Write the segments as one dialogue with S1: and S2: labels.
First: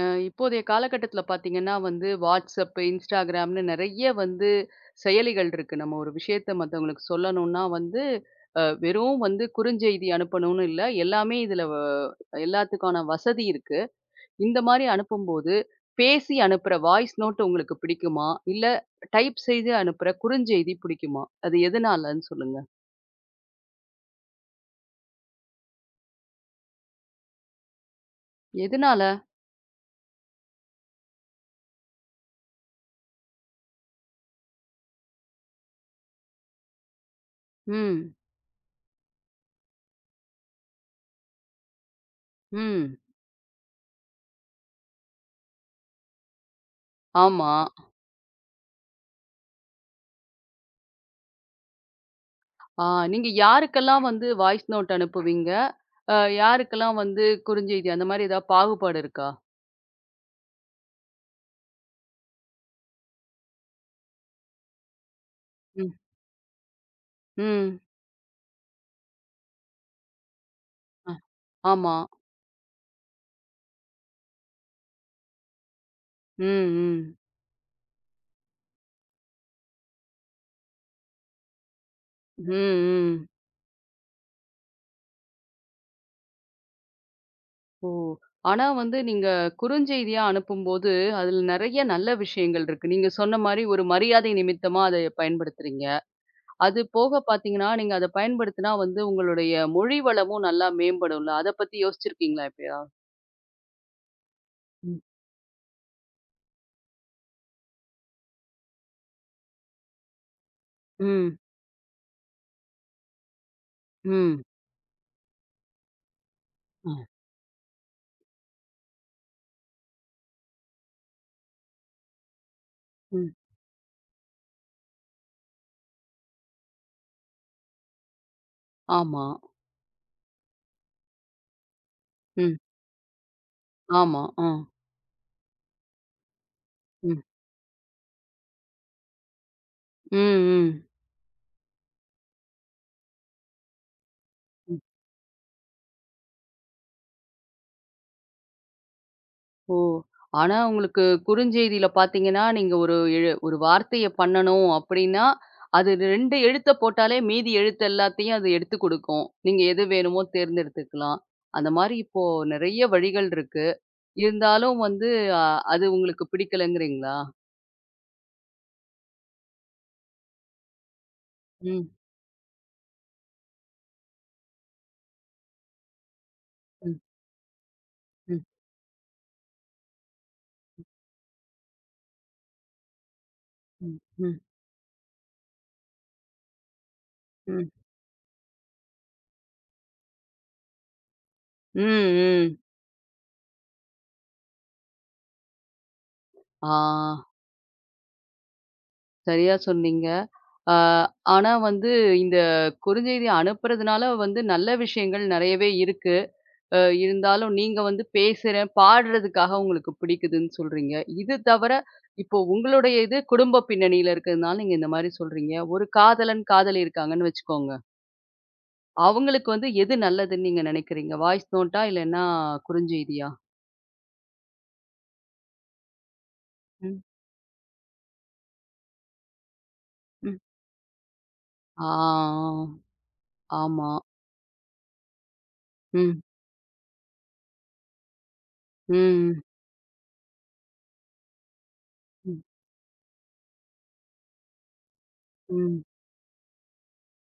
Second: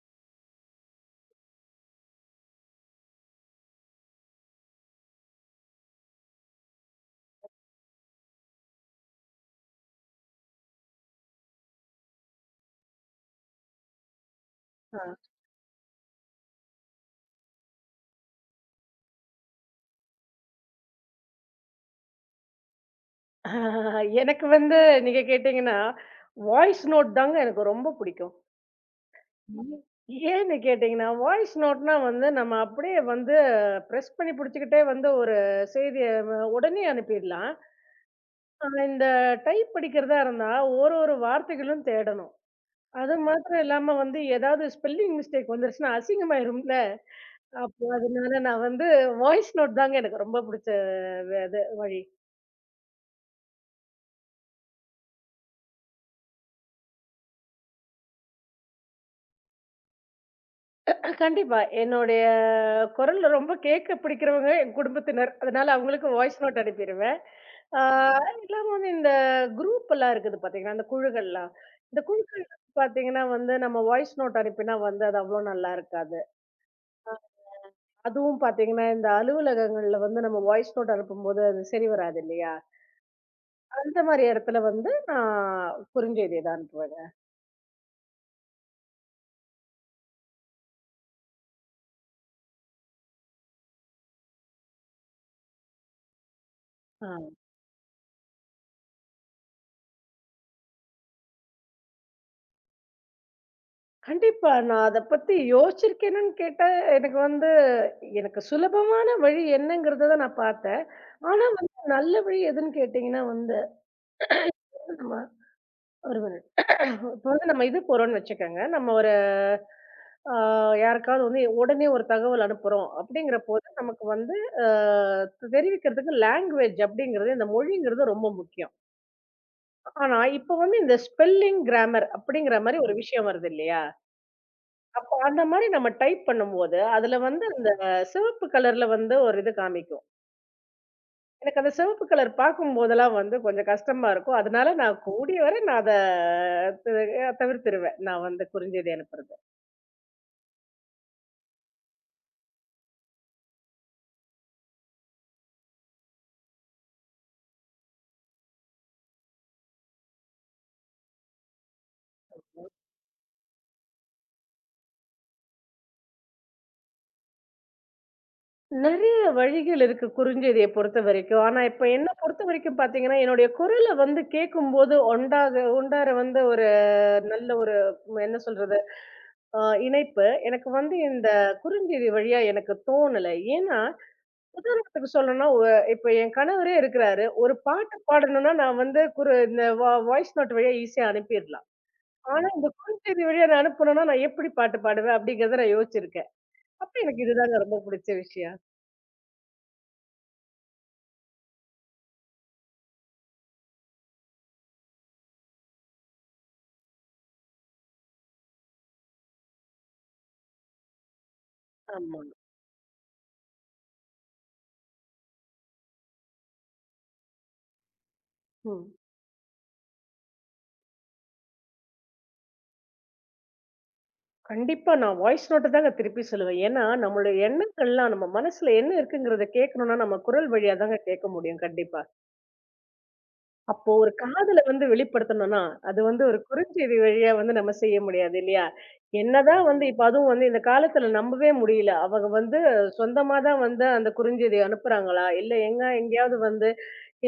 S1: இப்போதைய காலகட்டத்துல பாத்தீங்கன்னா வந்து வாட்ஸ்அப், இன்ஸ்டாகிராம்னு நெறைய வந்து செயலிகள் இருக்கு. நம்ம ஒரு விஷயத்த மத்தவங்களுக்கு சொல்லணும்னா வந்து வெறும் வந்து குறுஞ்செய்தி அனுப்பணும்னு இல்ல. எல்லாமே இதுல எல்லாத்துக்கான வசதி இருக்கு. இந்த மாரி அனுப்பும்போது, பேசி அனுப்புற வாய்ஸ் நோட் உங்களுக்கு பிடிக்குமா? இல்ல டைப் செய்து அனுப்புற குறுஞ்செய்தி பிடிக்குமா? அது எதனாலன்னு சொல்லுங்க.
S2: ஆ. எனக்கு வந்து நீங்க கேட்டீங்கன்னா, வாய்ஸ் நோட் தாங்க எனக்கு ரொம்ப பிடிக்கும்.
S1: எதனால?
S2: ம். ஏன்னு கேட்டீங்கன்னா, வாய்ஸ் நோட்னா வந்து நம்ம அப்படியே வந்து பிரஸ் பண்ணி புடிச்சுக்கிட்டே வந்து ஒரு செய்திய உடனே அனுப்பிடலாம்.
S1: ம்,
S2: ஆனா இந்த டைப் படிக்கிறதா இருந்தா, ஒரு ஒரு வார்த்தைகளும் தேடணும்.
S1: ம்.
S2: அது மாத்திரம் இல்லாம வந்து ஏதாவது ஸ்பெல்லிங் மிஸ்டேக் வந்துருச்சுன்னா அசிங்கமாயிரும்ல.
S1: ஆமா.
S2: அப்போ அதனால நான் வந்து வாய்ஸ் நோட் தாங்க எனக்கு ரொம்ப பிடிச்ச இது வழி.
S1: ஆ, நீங்க யாருக்கெல்லாம் வந்து வாய்ஸ் நோட் அனுப்புவீங்க? அ யாருக்கெல்லாம் வந்து குறுஞ்செய்தி அந்த மாரி ஏதாவது பாகுபாடு இருக்கா?
S2: கண்டிப்பா. என்னுடைய குரல் ரொம்ப கேட்க பிடிக்கிறவங்க என் குடும்பத்தினர். அதனால
S1: ம்.
S2: அவங்களுக்கு வாய்ஸ் நோட் அனுப்பிருவேன்.
S1: ம்.
S2: ஆ இல்லாம வந்து இந்த குரூப் எல்லாம் இருக்குது பார்த்தீங்கன்னா, இந்த
S1: அ.
S2: குழுக்கள்லாம்.
S1: ஆமா.
S2: இந்த குழுக்கள் பார்த்தீங்கன்னா வந்து நம்ம வாய்ஸ் நோட் அனுப்பினா வந்து அது அவ்வளோ நல்லா இருக்காது.
S1: ம், ம்.
S2: அதுவும் பார்த்தீங்கன்னா, இந்த அலுவலகங்கள்ல வந்து நம்ம வாய்ஸ் நோட் அனுப்பும்போது அது சரி வராது
S1: ம்,
S2: இல்லையா?
S1: ம்.
S2: அந்த மாரி இடத்துல வந்து நான் குறுஞ்செய்தி தான் அனுப்புவேங்க.
S1: ஓ! ஆனா வந்து நீங்க குறுஞ்செய்தியா அனுப்பும்போது, அதில நெறைய நல்ல விஷயங்கள் இருக்கு. நீங்க சொன்ன மாரி ஒரு மரியாதை நிமித்தமா அதை பயன்படுத்துறீங்க. அது
S2: ஆ.
S1: போக பார்த்தீங்கன்னா, நீங்க அத பயன்படுத்தினா வந்து உங்களுடைய மொழி வளமும் நல்லா மேம்படும்ல. அத பத்தி யோசிச்சிருக்கீங்களா எப்பயா?
S2: கண்டிப்பா. நான் அத
S1: ம்.
S2: பத்தி யோசிச்சிருக்கேனான்னு கேட்டா, எனக்கு வந்து எனக்கு சுலபமான வழி என்னங்கிறத தான் நான் பார்த்தேன்.
S1: ம்.
S2: ஆனா வந்து நல்ல வழி எதுன்னு கேட்டீங்கன்னா வந்து,
S1: ம்.
S2: நம்ம ஒரு மினிட்.
S1: அ.
S2: இப்ப வந்து நம்ம இது போறோம்ன்னு வச்சுக்கோங்க. நம்ம ஒரு ஆ யாருக்காவது வந்து உடனே ஒரு தகவல் அனுப்புறோம்
S1: ம்.
S2: அப்படிங்கிறபோது, நமக்கு வந்து அ தெரிவிக்கிறதுக்கு லாங்குவேஜ் அப்படிங்கிறது, இந்த மொழிங்கிறது ரொம்ப முக்கியம்.
S1: ஆமா.
S2: ஆனா இப்ப வந்து இந்த ஸ்பெல்லிங், கிராமர்
S1: ம்.
S2: அப்படிங்கிற மாரி ஒரு விஷயம் வருது இல்லையா?
S1: ஆமா. ஆ.
S2: அந்த மாரி நம்ம டைப் பண்ணும்போது, அதுல
S1: ம்.
S2: வந்து அந்த சிவப்பு கலர்ல வந்து ஒரு இது காமிக்கும்.
S1: ம், ம்.
S2: எனக்கு அந்த சிவப்பு கலர் பார்க்கும்போதெல்லாம் வந்து கொஞ்சம் கஷ்டமா இருக்கும். அதனால
S1: ம்.
S2: நான் கூடிய வரை நான் அத து தவிர்த்துருவேன். நான் வந்து குறுஞ்செய்தி அனுப்புறது.
S1: ஓ! ஆனா உங்களுக்கு குறுஞ்செய்தியில பார்த்தீங்கன்னா, நீங்க ஒரு வார்த்தைய பண்ணணும் அப்டின்னா, அது 2 எழுத்த போட்டாலே மீதி எழுத்து எல்லாத்தையும் அது எடுத்துக் குடுக்கும். நீங்க எது வேணுமோ தேர்ந்தெடுத்துக்கலாம். அந்த மாரி இப்போ நெறைய வழிகள் இருக்கு. இருந்தாலும் வந்து அ அது உங்களுக்கு பிடிக்கலங்கிறீங்களா?
S2: நெறைய வழிகள் இருக்கு குறுஞ்செய்திய பொறுத்தவரைக்கும். ஆனா இப்ப
S1: ம்,
S2: என்ன பொறுத்தவரைக்கும் பார்த்தீங்கன்னா, என்னுடைய குரல வந்து கேட்கும்போது ஒண்டாக ஒண்டார வந்து ஒரு
S1: ம்,
S2: நல்ல ஒரு என்ன
S1: ம்,
S2: சொல்றது? அ இணைப்பு எனக்கு வந்து இந்த குறுஞ்செய்தி வழியா எனக்கு தோணல. ஏன்னா
S1: ம், ம்,
S2: உதாரணத்துக்கு சொல்லணும்னா, இப்ப என் கணவரே இருக்கிறாரு. ஒரு
S1: ம்,
S2: பாட்டு பாடணும்னா, நான் வந்து இந்த வாய்ஸ் நோட் வழியா ஈஸியா அனுப்பிடலாம்.
S1: ம்,
S2: ஆனா,
S1: ம்.
S2: இந்த குறுஞ்செய்தி வழியா நான் அனுப்பணும்னா, நான் எப்படி பாட்டு பாடுவேன் அப்படிங்கிறத நான் யோசிச்சிருக்கேன்.
S1: ஆ.
S2: அப்ப எனக்கு இதுதாங்க ரொம்ப பிடிச்ச விஷயம்.
S1: சரியா சொன்னீங்க. ஆ, ஆனா வந்து இந்த குறுஞ்செய்தி அனுப்புறதுனால வந்து நல்ல விஷயங்கள் நெறையவே இருக்கு. அ இருந்தாலும் நீங்க வந்து பேசுறேன், பாடுறதுக்காக உங்களுக்கு பிடிக்குதுன்னு சொல்றீங்க. இது தவிர
S2: ஆமாங்க.
S1: இப்போ உங்களுடைய இது குடும்ப பின்னணியில இருக்கிறதுனால நீங்க இந்த மாரி சொல்றீங்க. ஒரு காதலன், காதலி இருக்காங்கன்னு வச்சுக்கோங்க.
S2: ம்.
S1: அவங்களுக்கு வந்து எது நல்லதுன்னு நீங்க நெனைக்கிறீங்க? வாய்ஸ் நோட்டா இல்லன்னா குறுஞ்செய்தியா?
S2: கண்டிப்பா நான் வாய்ஸ் நோட்ட தாங்க திருப்பி சொல்லுவேன். ஏன்னா,
S1: ம்,
S2: நம்மளுடைய எண்ணங்கள்லாம் நம்ம மனசுல என்ன இருக்குங்கிறத கேட்கணும்னா, நம்ம
S1: ம்.
S2: குரல் வழியா தாங்க கேட்க முடியும்
S1: ஆ,
S2: கண்டிப்பா.
S1: ஆ. ஆமா.
S2: அப்போ ஒரு காதல வந்து வெளிப்படுத்தணும்னா, அது
S1: ம்,
S2: வந்து ஒரு குறுஞ்செய்தி வழியா வந்து நம்ம செய்ய முடியாது இல்லையா?
S1: ம்,
S2: என்னதான் வந்து இப்ப அதுவும் வந்து இந்த காலத்துல நம்பவே முடியல. அவங்க
S1: ம்,
S2: வந்து சொந்தமா தான் வந்து அந்த குறுஞ்செய்தி அனுப்புறாங்களா? இல்ல
S1: ம்.
S2: எங்க எங்கேயாவது வந்து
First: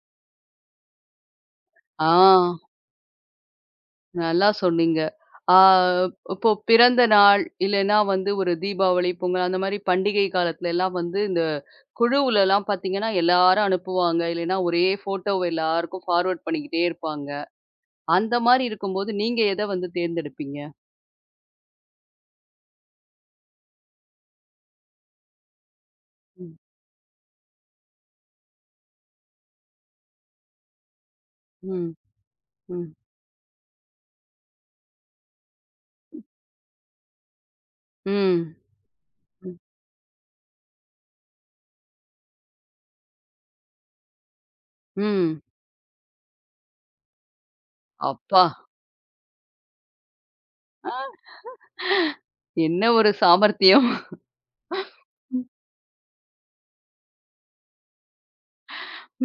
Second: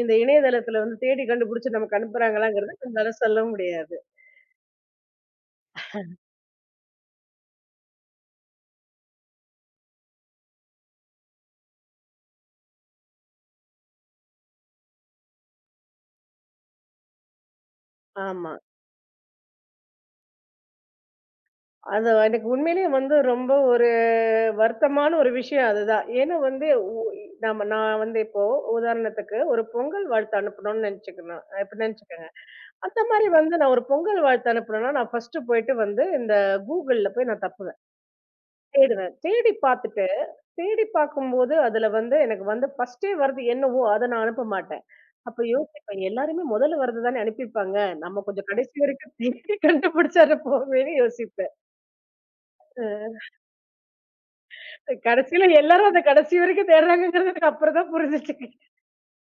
S2: இந்த இணையதளத்துல வந்து தேடி கண்டுபிடிச்சு நமக்கு
S1: ஆ.
S2: அனுப்புறாங்களாங்கிறது நம்மளால சொல்ல முடியாது.
S1: நல்லா சொன்னீங்க. ஆ, இப்போ பிறந்த நாள், இல்லன்னா வந்து ஒரு தீபாவளி, பொங்கல் அந்த மாரி பண்டிகை காலத்துலலாம் வந்து இந்த குழுவுலலாம் பார்த்தீங்கன்னா, எல்லாரும் அனுப்புவாங்க. இல்லைன்னா ஒரே ஃபோட்டோவ எல்லாருக்கும் ஃபார்வர்ட் பண்ணிக்கிட்டே இருப்பாங்க. அந்த
S2: ஆமா.
S1: மாரி இருக்கும்போது நீங்க எத வந்து தேர்ந்தெடுப்பீங்க?
S2: அது எனக்கு உண்மையிலேயே வந்து ரொம்ப ஒரு வருத்தமான ஒரு விஷயம் அதுதான். ஏன்னா
S1: ம்.
S2: வந்து உ நம்ம நான் வந்து இப்போ உதாரணத்துக்கு ஒரு பொங்கல் வாழ்த்து அனுப்பணும்னு நினைச்சுக்கணும் இப்ப
S1: ம்.
S2: நெனச்சுக்கங்க.
S1: ம்.
S2: அந்த மாரி வந்து நான் ஒரு பொங்கல் வாழ்த்து அனுப்பணும்னா, நான் ஃபர்ஸ்ட்டு போயிட்டு வந்து இந்த கூகுள்ல போய் நான் தப்புவேன்.
S1: ம்.
S2: தேடுவேன். தேடி
S1: ம்.
S2: பார்த்துட்டு, தேடி பார்க்கும்போது அதுல வந்து எனக்கு வந்து ஃபர்ஸ்ட்டே வர்றது என்னவோ அத நான் அனுப்ப மாட்டேன்.
S1: ம்.
S2: அப்ப யோசிப்பேன், எல்லாருமே முதல்ல வர்றது தானே அனுப்பியிருப்பாங்க. நம்ம
S1: அப்பா!
S2: கொஞ்சம் கடைசி வரைக்கும் தேடி கண்டுபிடிச்சர போவேன்னு யோசிப்பேன்.
S1: என்ன ஒரு சாமர்த்தியம்.
S2: கடைசியில எல்லாரும் அத கடைசி வரைக்கும் தேடுறாங்கங்கிறது எனக்கு அப்புறம் தான் புரிஞ்சுச்சு.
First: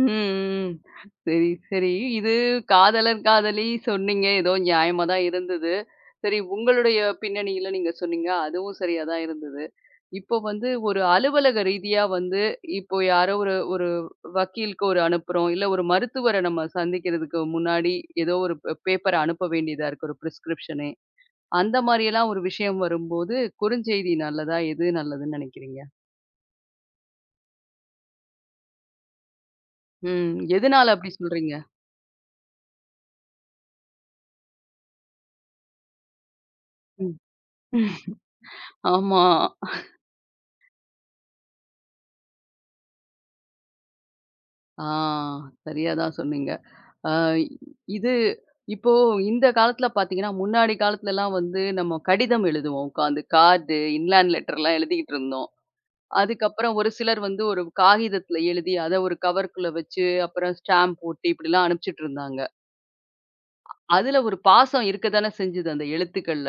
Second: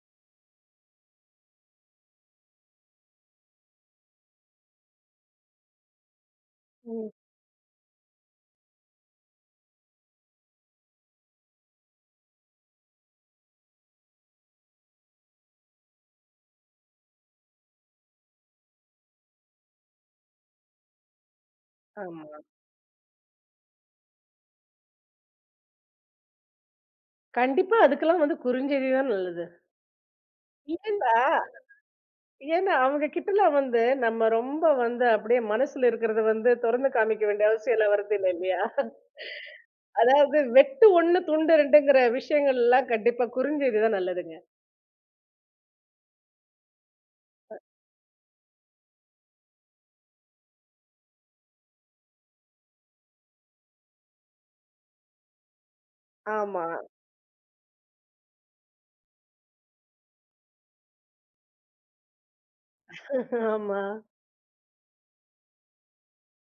S1: ம், ம். சரி, சரி. இது காதலர், காதலி சொன்னீங்க. ஏதோ நியாயமா தான் இருந்தது. சரி, உங்களுடைய
S2: ம்.
S1: பின்னணியில நீங்க சொன்னீங்க. அதுவும் சரியா தான் இருந்தது. இப்போ வந்து ஒரு அலுவலக ரீதியா வந்து இப்போ யாரோ ஒரு ஒரு வக்கீலுக்கு ஒரு அனுப்புறோம். இல்ல ஒரு மருத்துவர நம்ம சந்திக்கிறதுக்கு முன்னாடி ஏதோ ஒரு பேப்பர அனுப்ப வேண்டியதா இருக்கு. ஒரு பிரிஸ்கிரிப்ஷனு. அந்த
S2: ஆமா.
S1: மாரியெல்லாம் ஒரு விஷயம் வரும்போது, குறுஞ்செய்தி நல்லதா? எது நல்லதுன்னு நினைக்கிறீங்க?
S2: கண்டிப்பா அதுக்கெல்லாம் வந்து குறுஞ்செய்தி தான் நல்லது.
S1: ம். எதனால அப்படி
S2: ஏன்னா
S1: சொல்றீங்க?
S2: ஏன்னா, அவங்க கிட்டலாம் வந்து நம்ம ரொம்ப வந்து அப்படியே மனசுல இருக்கிறத வந்து தொறந்து காமிக்க வேண்டிய அவசியம் எல்லாம்
S1: ம்.
S2: வருதில்ல இல்லையா?
S1: ஆமா.
S2: அதாவது வெட்டு 1 துண்டு 2ங்கிற விஷயங்கள்லாம் கண்டிப்பா குறிஞ்செய்தி தான் நல்லதுங்க.
S1: ஆ, சரியா தான் சொன்னீங்க. அ இது இப்போ இந்த காலத்துல பார்த்தீங்கன்னா, முன்னாடி காலத்துலலாம் வந்து நம்ம கடிதம் எழுதுவோம் உட்காந்து. கார்டு, இன்லேண்ட் லெட்டர்லாம் எழுதிக்கிட்டு இருந்தோம்.
S2: ஆமா.
S1: அதுக்கப்புறம் ஒரு சிலர் வந்து ஒரு காகிதத்துல எழுதி, அத ஒரு கவருக்குள்ள வச்சு, அப்புறம் ஸ்டாம்ப் போட்டு இப்படிலாம் அனுப்பிச்சுட்டு இருந்தாங்க.
S2: ஆமா.
S1: அதுல ஒரு பாசம் இருக்க தானே செஞ்சது அந்த எழுத்துக்கள்ல.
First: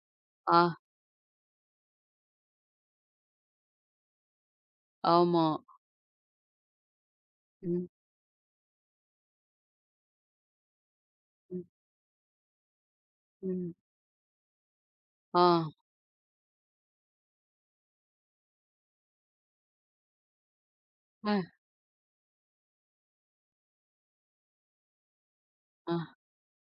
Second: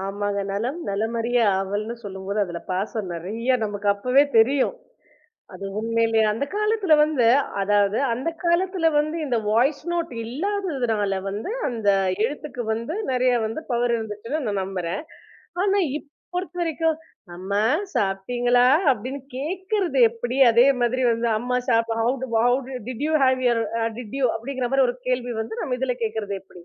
S2: ஆமாங்க.
S1: ஆ,
S2: நலம் நலமறிய ஆவல்ன்னு சொல்லும்போது, அதுல பாசம் நெறைய நமக்கு அப்பவே தெரியும்.
S1: ஆமா.
S2: அது உண்மையிலேயே அந்த காலத்துல வந்து
S1: ம்,
S2: அதாவது அந்த காலத்துல வந்து இந்த வாய்ஸ் நோட் இல்லாததுனால வந்து
S1: ம்,
S2: அந்த எழுத்துக்கு வந்து நெறைய வந்து
S1: ம்.
S2: பவர் இருந்துச்சுன்னு நான் நம்புறேன்.
S1: ஆ,
S2: ஆனா இப்ப பொறுத்த வரைக்கும், "அம்மா சாப்பிட்டீங்களா?" அப்படின்னு கேட்கறது எப்படி? அதே மாதிரி வந்து
S1: அ,
S2: "அம்மா how do did you have your did you?" அப்படிங்கிற மாரி ஒரு கேள்வி வந்து நம்ம
S1: அ,
S2: இதுல கேட்கறது எப்படி?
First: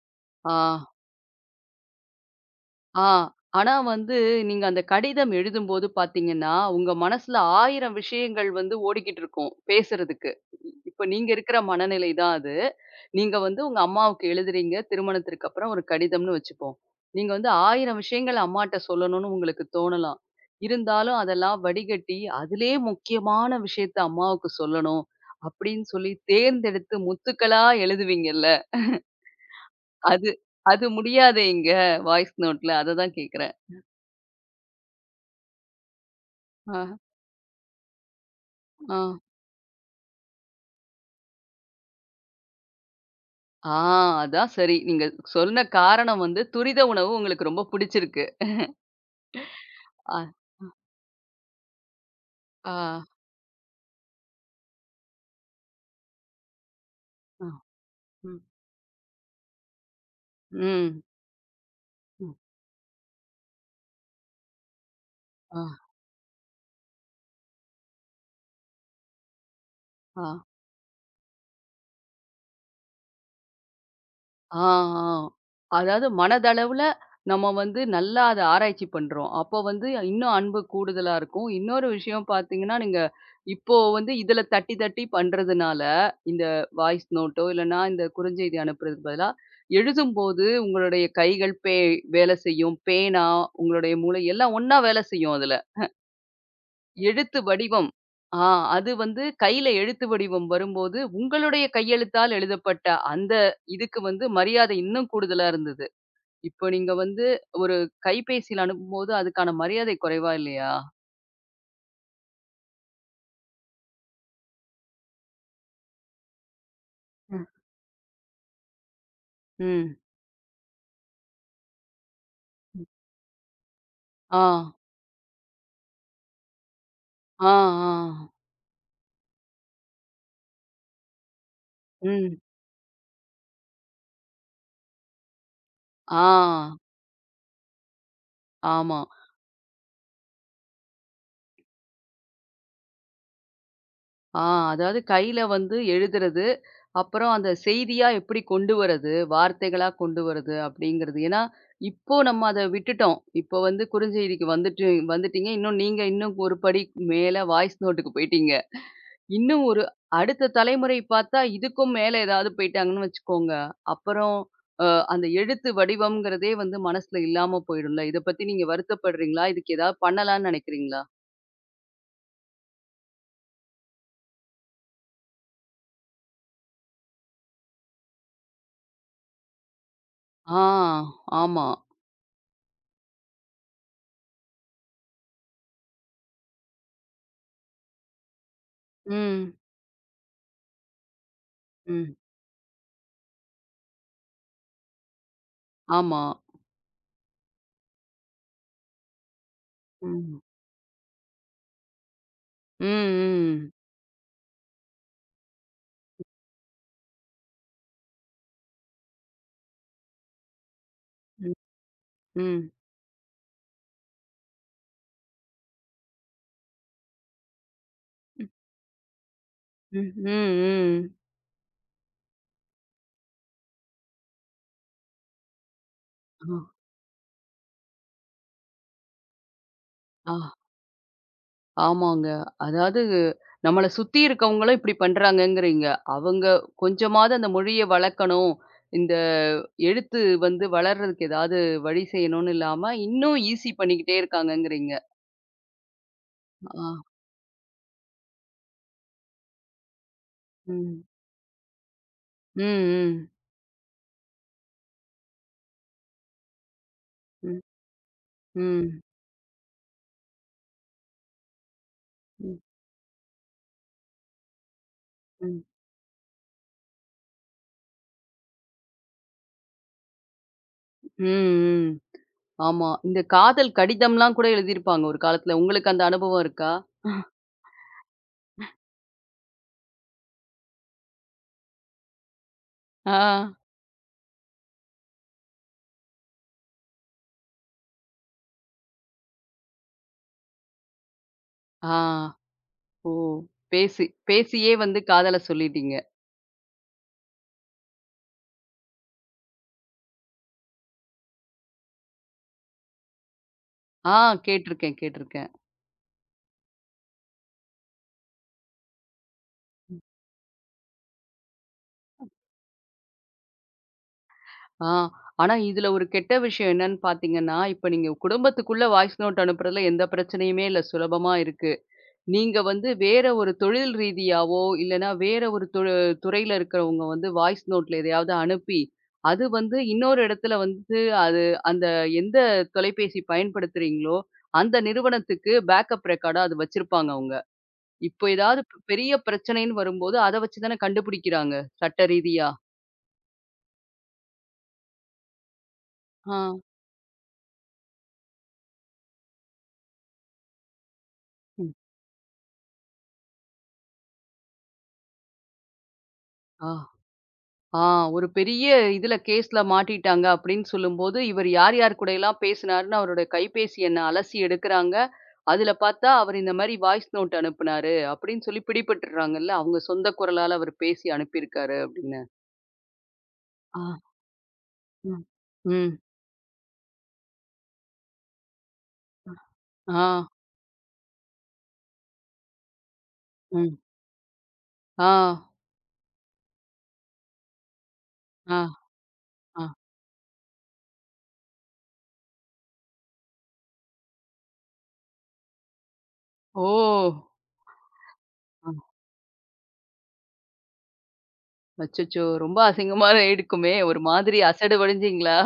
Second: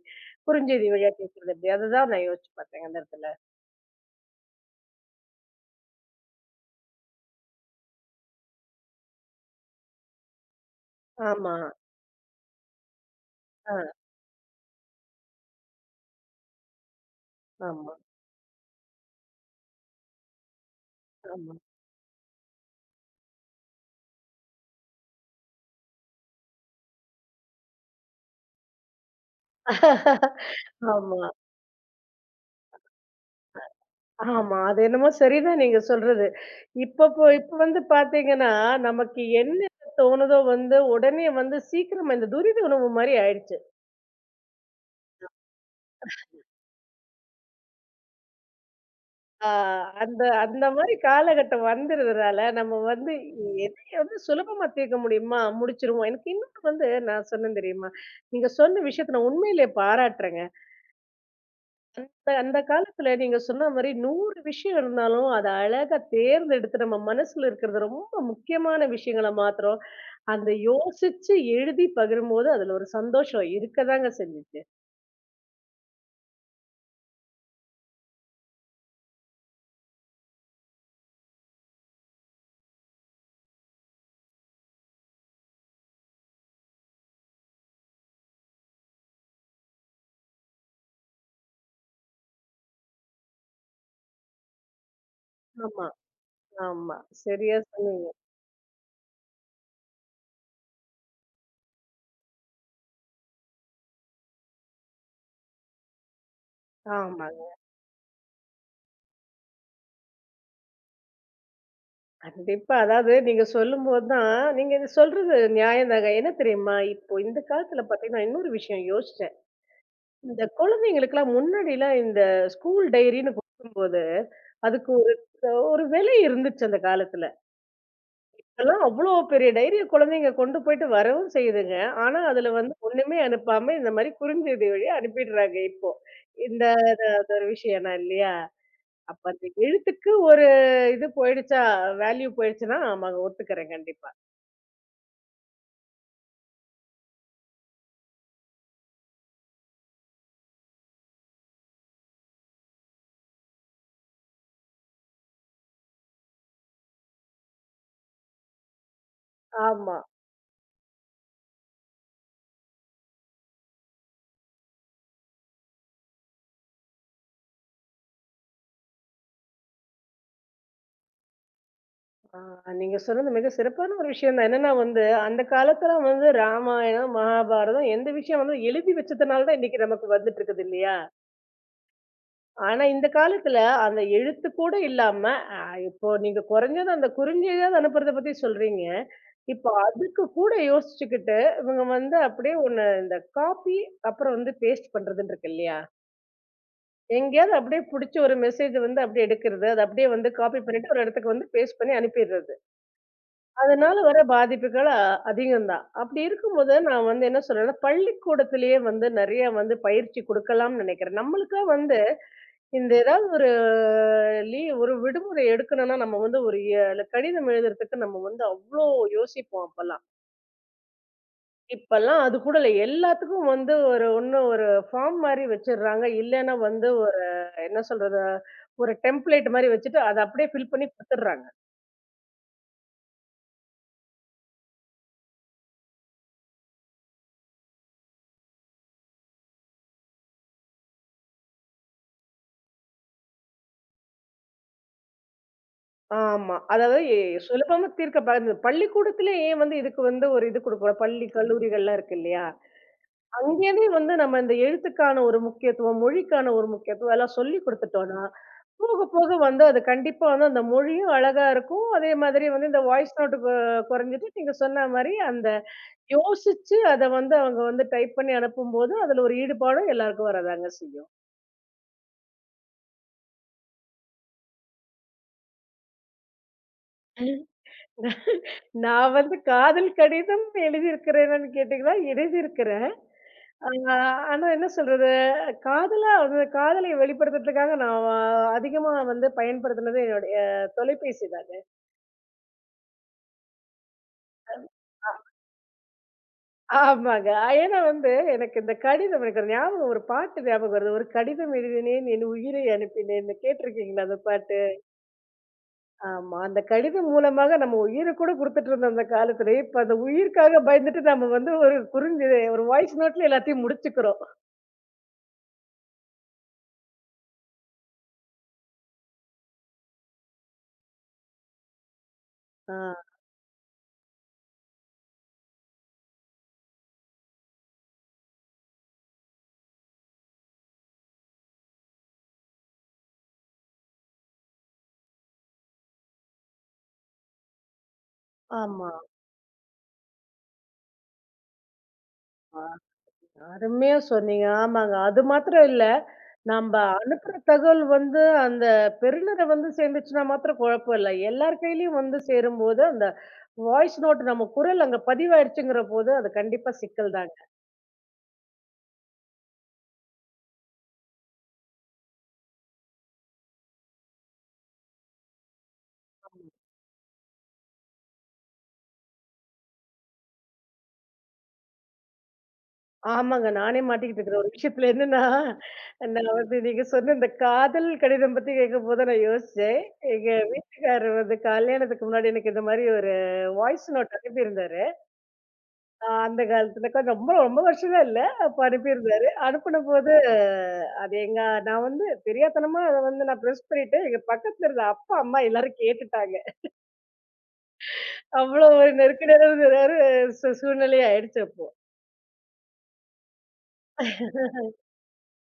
S1: ஆ.
S2: குறுஞ்செய்தி வழியா கேட்கறது எப்படி? அதுதான் நான் யோசிச்சு பார்த்தேன் அந்த
S1: ஆ.
S2: இடத்துல.
S1: ஆனா வந்து, நீங்க அந்த கடிதம் எழுதும்போது பார்த்தீங்கன்னா, உங்க மனசுல 1000 விஷயங்கள் வந்து ஓடிக்கிட்டு இருக்கும், பேசுறதுக்கு. இப்ப நீங்க
S2: ஆமா.
S1: இருக்கிற மனநிலை தான் அது. நீங்க வந்து
S2: ஆ,
S1: உங்க அம்மாவுக்கு எழுதுறீங்க, திருமணத்திற்கு அப்புறம் ஒரு கடிதம்னு வச்சுப்போம். நீங்க வந்து
S2: ஆமா,
S1: 1000 விஷயங்கள் அம்மாட்ட சொல்லணும்னு உங்களுக்கு தோணலாம். இருந்தாலும்
S2: ஆமா.
S1: அதெல்லாம் வடிகட்டி, அதிலயே முக்கியமான விஷயத்த அம்மாவுக்கு சொல்லணும், அப்படின்னு சொல்லி தேர்ந்தெடுத்து முத்துக்களா எழுதுவீங்கல்ல, அது அது
S2: ஆமா.
S1: முடியாதே இங்க வாய்ஸ் நோட்ல. அததான் கேட்கிறேன்.
S2: ஆமா. அது என்னமோ சரிதான் நீங்க சொல்றது.
S1: ஆ.
S2: இப்ப வந்து பார்த்தீங்கன்னா,
S1: ஆ.
S2: நமக்கு என்ன தோணுதோ வந்து உடனே வந்து சீக்கிரமா இந்த துரித உணவு மாரி ஆயிடுச்சு.
S1: ஆ, அதான் சரி. நீங்க சொன்ன காரணம் வந்து துரித உணவு உங்களுக்கு ரொம்ப புடிச்சிருக்கு.
S2: ஆ
S1: அ.
S2: அந்த அந்த
S1: அ.
S2: மாரி காலகட்டம் வந்துருதுனால,
S1: ஆ.
S2: நம்ம வந்து எதையும் வந்து சுலபமா தீர்க்க முடியுமா? முடிச்சுருவோம். எனக்கு இன்னொன்னு வந்து நான்
S1: அ.
S2: சொன்னேன் தெரியுமா?
S1: ம்.
S2: நீங்க சொன்ன விஷயத்த நான் உண்மையிலேயே பாராட்டுறேங்க.
S1: ம்.
S2: அந்த
S1: ம்.
S2: அந்த காலத்துல நீங்க சொன்ன மாரி 100 விஷயம் இருந்தாலும், அத
S1: ஆ.
S2: அழகா தேர்ந்தெடுத்து நம்ம மனசுல இருக்கிறது ரொம்ப முக்கியமான விஷயங்கள மாத்திரம்
S1: ஆ.
S2: அந்த யோசிச்சு எழுதி பகிரும்போது அதுல ஒரு சந்தோஷம் இருக்கதாங்க செஞ்சுச்சு.
S1: ஆ, ஆ. அதாவது மனதளவுல நம்ம வந்து நல்லா அத ஆராய்ச்சி பண்றோம். அப்போ வந்து இன்னும் அன்பு கூடுதலா இருக்கும். இன்னொரு விஷயம் பார்த்தீங்கன்னா, நீங்க இப்போ வந்து இதில தட்டி தட்டி பண்றதுனால, இந்த வாய்ஸ் நோட்டோ இல்லன்னா இந்த குறுஞ்செய்தி அனுப்புறதுக்கு பதிலா, எழுதும்போது உங்களுடைய கைகள் வேலை செய்யும். பேனா, உங்களுடைய மூளை எல்லாம் ஒண்ணா வேலை செய்யும் அதுல.
S2: ஆமா, ஆமா.
S1: எழுத்து
S2: சரியா
S1: வடிவம்.
S2: சொன்னீங்க.
S1: ஆ, அது வந்து கையில எழுத்து வடிவம் வரும்போது, உங்களுடைய கையெழுத்தால் எழுதப்பட்ட அந்த இதுக்கு வந்து மரியாதை இன்னும் கூடுதலா இருந்தது. இப்போ நீங்க வந்து
S2: ஆமாங்க.
S1: ஒரு கைபேசியில அனுப்பும்போது அதுக்கான மரியாதை குறைவா இல்லையா?
S2: கண்டிப்பா. அதாவது நீங்க சொல்லும்போது தான் நீங்க இது சொல்றது நியாயம்தாங்க. என்ன தெரியுமா? இப்போ இந்த
S1: ம்.
S2: காலத்துல பார்த்தீங்கன்னா, இன்னொரு விஷயம் யோசிச்சேன்.
S1: ம்.
S2: இந்த குழந்தைங்களுக்கெல்லாம் முன்னாடிலாம் இந்த ஸ்கூல் டைரின்னு குடுக்கும்போது,
S1: ஆ,
S2: அதுக்கு ஒரு ஒரு விலை இருந்துச்சு அந்த காலத்துல.
S1: ஆ, ஆ.
S2: இப்பல்லாம் அவ்ளோ பெரிய டைரிய குழந்தைங்க கொண்டு போயிட்டு வரவும் செய்யுதுங்க. ஆனா,
S1: ம்.
S2: அதுல வந்து ஒண்ணுமே அனுப்பாம இந்த மாரி குறுஞ்செய்தி வழியா அனுப்பிடுறாங்க இப்போ.
S1: ஆ.
S2: இந்த அது அது ஒரு விஷயம்னா இல்லையா?
S1: ஆமா.
S2: அப்ப அந்த எழுத்துக்கு ஒரு இது போயிடுச்சா, வேல்யூ போயிடுச்சுன்னா, ஆமாங்க ஒத்துக்கிறேன் கண்டிப்பா.
S1: ஆ, அதாவது கையில வந்து எழுதுறது. அப்புறம் அந்த செய்தியா எப்படி கொண்டு வரது? வார்த்தைகளா கொண்டு வரது அப்படிங்கிறது. ஏன்னா, இப்போ நம்ம அத விட்டுட்டோம். இப்போ வந்து குறுஞ்செய்திக்கு வந்துட்டு வந்துட்டீங்க. இன்னும் நீங்க ஒரு படி மேல வாய்ஸ் நோட்டுக்கு போயிட்டீங்க. இன்னும் ஒரு
S2: ஆமா.
S1: அடுத்த தலைமுறை பார்த்தா, இதுக்கும் மேல ஏதாவது போயிட்டாங்கன்னு வச்சுக்கோங்க. அப்புறம் அ அந்த எழுத்து வடிவம்ங்கிறதே வந்து மனசுல இல்லாம போயிடும்ல. இத பத்தி நீங்க வருத்தப்படுறீங்களா? இதுக்கு ஏதாவது பண்ணலான்னு நினைக்கிறீங்களா?
S2: ஆ நீங்க சொன்னது மிக சிறப்பான ஒரு விஷயம் தான். என்னன்னா வந்து, அந்த காலத்துல வந்து ராமாயணம், மகாபாரதம் எந்த விஷயம் வந்து எழுதி வச்சதுனால தான் இன்னைக்கு நமக்கு வந்துட்டு
S1: ஆ,
S2: இருக்குது இல்லையா?
S1: ஆமா.
S2: ஆனா இந்த காலத்துல அந்த எழுத்து கூட இல்லாம, அ இப்போ நீங்க குறைஞ்சது அந்த குறுஞ்செய்தியாவது அனுப்புறத பத்தி சொல்றீங்க.
S1: ம்,
S2: இப்போ அதுக்கு கூட யோசிச்சுக்கிட்டு, இவங்க
S1: ம்.
S2: வந்து அப்படியே ஒண்ணு இந்த காப்பி, அப்புறம் வந்து பேஸ்ட் பண்றதுன்னு இருக்கு இல்லையா?
S1: ஆமா.
S2: எங்கேயாவது அப்படியே புடிச்ச ஒரு மெசேஜ் வந்து அப்படியே எடுக்கிறது, அத அப்படியே வந்து
S1: ம்.
S2: காப்பி பண்ணிட்டு ஒரு இடத்துக்கு வந்து பேஸ்ட் பண்ணி அனுப்பிடுறது.
S1: ம், ம்.
S2: அதனால வர பாதிப்புகள் அதிகம் தான். அப்படி இருக்கும்போது நான் வந்து என்ன சொல்றேன்னா, பள்ளிக்கூடத்திலேயே வந்து நெறைய வந்து பயிற்சி குடுக்கலாம்னு நினைக்கிறேன்.
S1: ம்,
S2: நம்மளுக்கா வந்து
S1: ம்,
S2: இந்த ஏதாவது ஒரு லீவ் ஒரு விடுமுறை எடுக்கணும்னா, நம்ம வந்து ஒரு கடிதம் எழுதுறதுக்கு நம்ம வந்து அவ்ளோ யோசிப்போம் அப்பல்லாம்.
S1: ம், ம்.
S2: இப்பல்லாம் அது கூட இல்ல. எல்லாத்துக்கும் வந்து ஒரு இன்னும் ஒரு ஃபார்ம் மாரி வச்சுடுறாங்க. இல்லன்னா
S1: ம்.
S2: வந்து ஒரு என்ன சொல்றது? ஒரு டெம்ப்ளேட் மாரி வச்சுட்டு, அத
S1: ஆ,
S2: அப்படியே ஃபில் பண்ணி குடுத்துடுறாங்க.
S1: ஆமாங்க. அதாவது நம்மள சுத்தி இருக்கவங்களும் இப்படி பண்றாங்கங்கிறீங்க. அவங்க கொஞ்சமாவது அந்த மொழிய வளர்க்கணும். இந்த எழுத்து வந்து வளர்றதுக்கு ஏதாவது வழி செய்யணும்னு இல்லாம, இன்னும் ஈஸி பண்ணிக்கிட்டே இருக்காங்கங்கிறீங்க.
S2: ஆமா.
S1: ஆ.
S2: அதாவது சுலபமா தீர்க்க இந்த பள்ளிக்கூடத்திலே ஏன் வந்து இதுக்கு வந்து ஒரு இது குடுக்கக்கூடாது?
S1: ம்.
S2: பள்ளி, கல்லூரிகள்லாம் இருக்கு இல்லையா?
S1: ம், ம்.
S2: அங்கேயுமே வந்து நம்ம இந்த எழுத்துக்கான ஒரு முக்கியத்துவம், மொழிக்கான ஒரு முக்கியத்துவம் எல்லாம்
S1: ம்,
S2: சொல்லிக் குடுத்துட்டோம்ன்னா
S1: ம்,
S2: போக, போக வந்து அது கண்டிப்பா வந்து அந்த மொழியும் அழகா இருக்கும். அதே மாதிரி
S1: ம், ம்.
S2: வந்து இந்த வாய்ஸ் நோட் கொறைஞ்சுட்டு நீங்க சொன்ன மாரி அந்த யோசிச்சு அத வந்து அவங்க வந்து டைப் பண்ணி அனுப்பும்போது, அதுல ஒரு ஈடுபாடும் எல்லாருக்கும் வரதாங்க செய்யும்.
S1: ம், ம். ஆமா. இந்த காதல் கடிதம்லாம் கூட எழுதியிருப்பாங்க ஒரு காலத்துல. உங்களுக்கு அந்த அனுபவம் இருக்கா?
S2: ம். நான் வந்து காதல் கடிதம் எழுதியிருக்கிறேனான்னு கேட்டீங்கன்னா, எழுதியிருக்கிறேன்.
S1: ஆ.
S2: ஆ ஆனா என்ன சொல்றது, காதலா வந்து காதலை வெளிப்படுத்துறதுக்காக நான் அதிகமா வந்து பயன்படுத்தினது என்னுடைய தொலைபேசி தாங்க.
S1: ஆ. ஓ! பேசி பேசியே வந்து காதல சொல்லிட்டீங்க.
S2: ஆமாங்க. ஏன்னா வந்து எனக்கு இந்த கடிதம் எனக்கு ஒரு ஞாபகம் ஒரு பாட்டு ஞாபகம் வருது. ஒரு கடிதம் எழுதினேன் என் உயிரை அனுப்பினேன்னு கேட்டிருக்கீங்களா
S1: ஆ,
S2: அந்த பாட்டு?
S1: கேட்டுருக்கேன், கேட்டுருக்கேன்.
S2: ஆமா. அந்த கடிதம் மூலமாக நம்ம உயிர கூட குடுத்துட்டு இருந்தோம் அந்த காலத்துல. இப்ப அந்த உயிருக்காக பயந்துட்டு நம்ம வந்து ஒரு வாய்ஸ் நோட்ல எல்லாத்தையும் முடிச்சுக்கிறோம்.
S1: ஆ, ஆனா இதுல ஒரு கெட்ட விஷயம் என்னன்னு பார்த்தீங்கன்னா, இப்ப நீங்க குடும்பத்துக்குள்ள வாய்ஸ் நோட் அனுப்புறதுல எந்த பிரச்சனையுமே இல்ல. சுலபமா இருக்கு. நீங்க
S2: ஆ.
S1: வந்து வேற ஒரு தொழில் ரீதியாவோ, இல்லன்னா வேற ஒரு துறையில இருக்கிறவங்க வந்து வாய்ஸ் நோட்ல எதையாவது அனுப்பி, அது வந்து இன்னொரு இடத்துல வந்து அது அந்த எந்த தொலைபேசி பயன்படுத்துறீங்களோ, அந்த நிறுவனத்துக்கு பேக்கப் ரெக்கார்டா அது வச்சிருப்பாங்க அவங்க. இப்போ ஏதாவது
S2: ஆமா,
S1: பெரிய பிரச்சனைன்னு வரும்போது, அத வச்சு தானே கண்டுபிடிக்கிறாங்க, சட்ட ரீதியா.
S2: ஆமா. அருமையா சொன்னீங்க. ஆமாங்க. அது மாத்திரம் இல்ல.
S1: ஆ.
S2: நம்ப அனுப்புற தகவல் வந்து அந்த பெறுநர வந்து சேர்ந்துச்சுன்னா மாத்திரம் குழப்பம் இல்ல. எல்லார்
S1: ம்.
S2: கையிலயும் வந்து சேரும்போது அந்த வாய்ஸ் நோட் நம்ம குரல் அங்க பதிவாயிடுச்சுங்கிற போது, அது
S1: ஆ.
S2: கண்டிப்பா சிக்கல் தாங்க.
S1: ஆ, ஒரு பெரிய இதுல கேஸ்ல மாட்டிட்டாங்க அப்படின்னு சொல்லும்போது, இவர் யார் யார் கூடயெல்லாம் பேசினாருன்னு அவரோட கைபேசி எண்ண அலசி எடுக்குறாங்க. அதுல பார்த்தா, அவர் இந்த மாரி வாய்ஸ் நோட் அனுப்புனாரு அப்படின்னு சொல்லி பிடிபட்டுறாங்கல்ல. அவங்க சொந்த குரலால அவர் பேசி அனுப்பியிருக்காரு அப்படின்னு.
S2: ஆமாங்க. நானே
S1: ஆ.
S2: மாட்டிக்கிட்டு இருக்கிற ஒரு விஷயத்துல என்னன்னா,
S1: ம். ம்.
S2: நான் வந்து நீங்க சொன்ன இந்த காதல் கடிதம் பத்தி கேட்கும்போது தான் நான் யோசிச்சேன்.
S1: ஆ. ஆ.
S2: எங்க வீட்டுக்காரர் வந்து கல்யாணத்துக்கு முன்னாடி எனக்கு இந்த மாரி ஒரு
S1: ம்.
S2: வாய்ஸ் நோட் அனுப்பியிருந்தாரு.
S1: ஆ.
S2: அந்த காலத்துல கொஞ்சம் ரொம்ப ரொம்ப வருஷம்லாம் இல்ல.
S1: ஆ.
S2: அப்ப அனுப்பியிருந்தாரு.
S1: ஆ.
S2: அனுப்புனபோது அது எங்க நான் வந்து தெரியாத்தனமா அத வந்து நான் ப்ரெஸ் பண்ணிட்டு, எங்க பக்கத்துல இருந்த அப்பா, அம்மா எல்லாரும் கேட்டுட்டாங்க.
S1: ஓ!
S2: அவ்வளோ
S1: ஆ.
S2: ஒரு நெருக்கடியான ஒரு சூழ்நிலை ஆயிடுச்சு அப்போ.
S1: அச்சச்சோ! ரொம்ப அசிங்கமா இருக்குமே! ஒரு மாதிரி அசடு வடிஞ்சீங்களா?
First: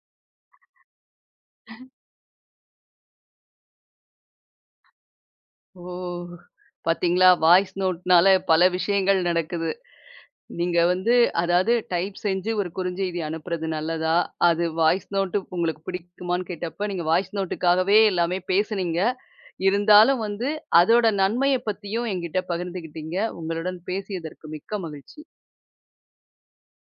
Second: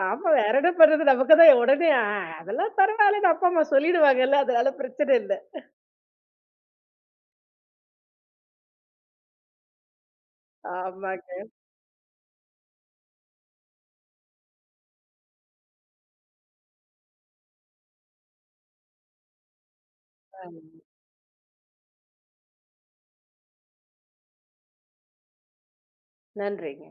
S2: ஆமா. வேற என்ன பண்றது? நமக்கு தான் உடனே அதெல்லாம் பரவாயில்லன்னு அப்பா, அம்மா சொல்லிடுவாங்கல்ல. அதனால பிரச்சனை இல்ல.
S1: ஓ! பாத்தீங்களா? வாய்ஸ் நோட்னால பல விஷயங்கள் நடக்குது. நீங்க வந்து
S2: ஆமாங்க.
S1: அதாவது டைப் செஞ்சு ஒரு குறுஞ்செய்தி அனுப்புறது நல்லதா? அது வாய்ஸ் நோட்டு உங்களுக்கு பிடிக்குமான்னு கேட்டப்ப, நீங்க வாய்ஸ் நோட்டுக்காகவே எல்லாமே பேசுனீங்க. இருந்தாலும் வந்து அதோட நன்மைய பத்தியும் என்கிட்ட பகிர்ந்துக்கிட்டீங்க. உங்களுடன் பேசியதற்கு மிக்க மகிழ்ச்சி.
S2: நன்றிங்க.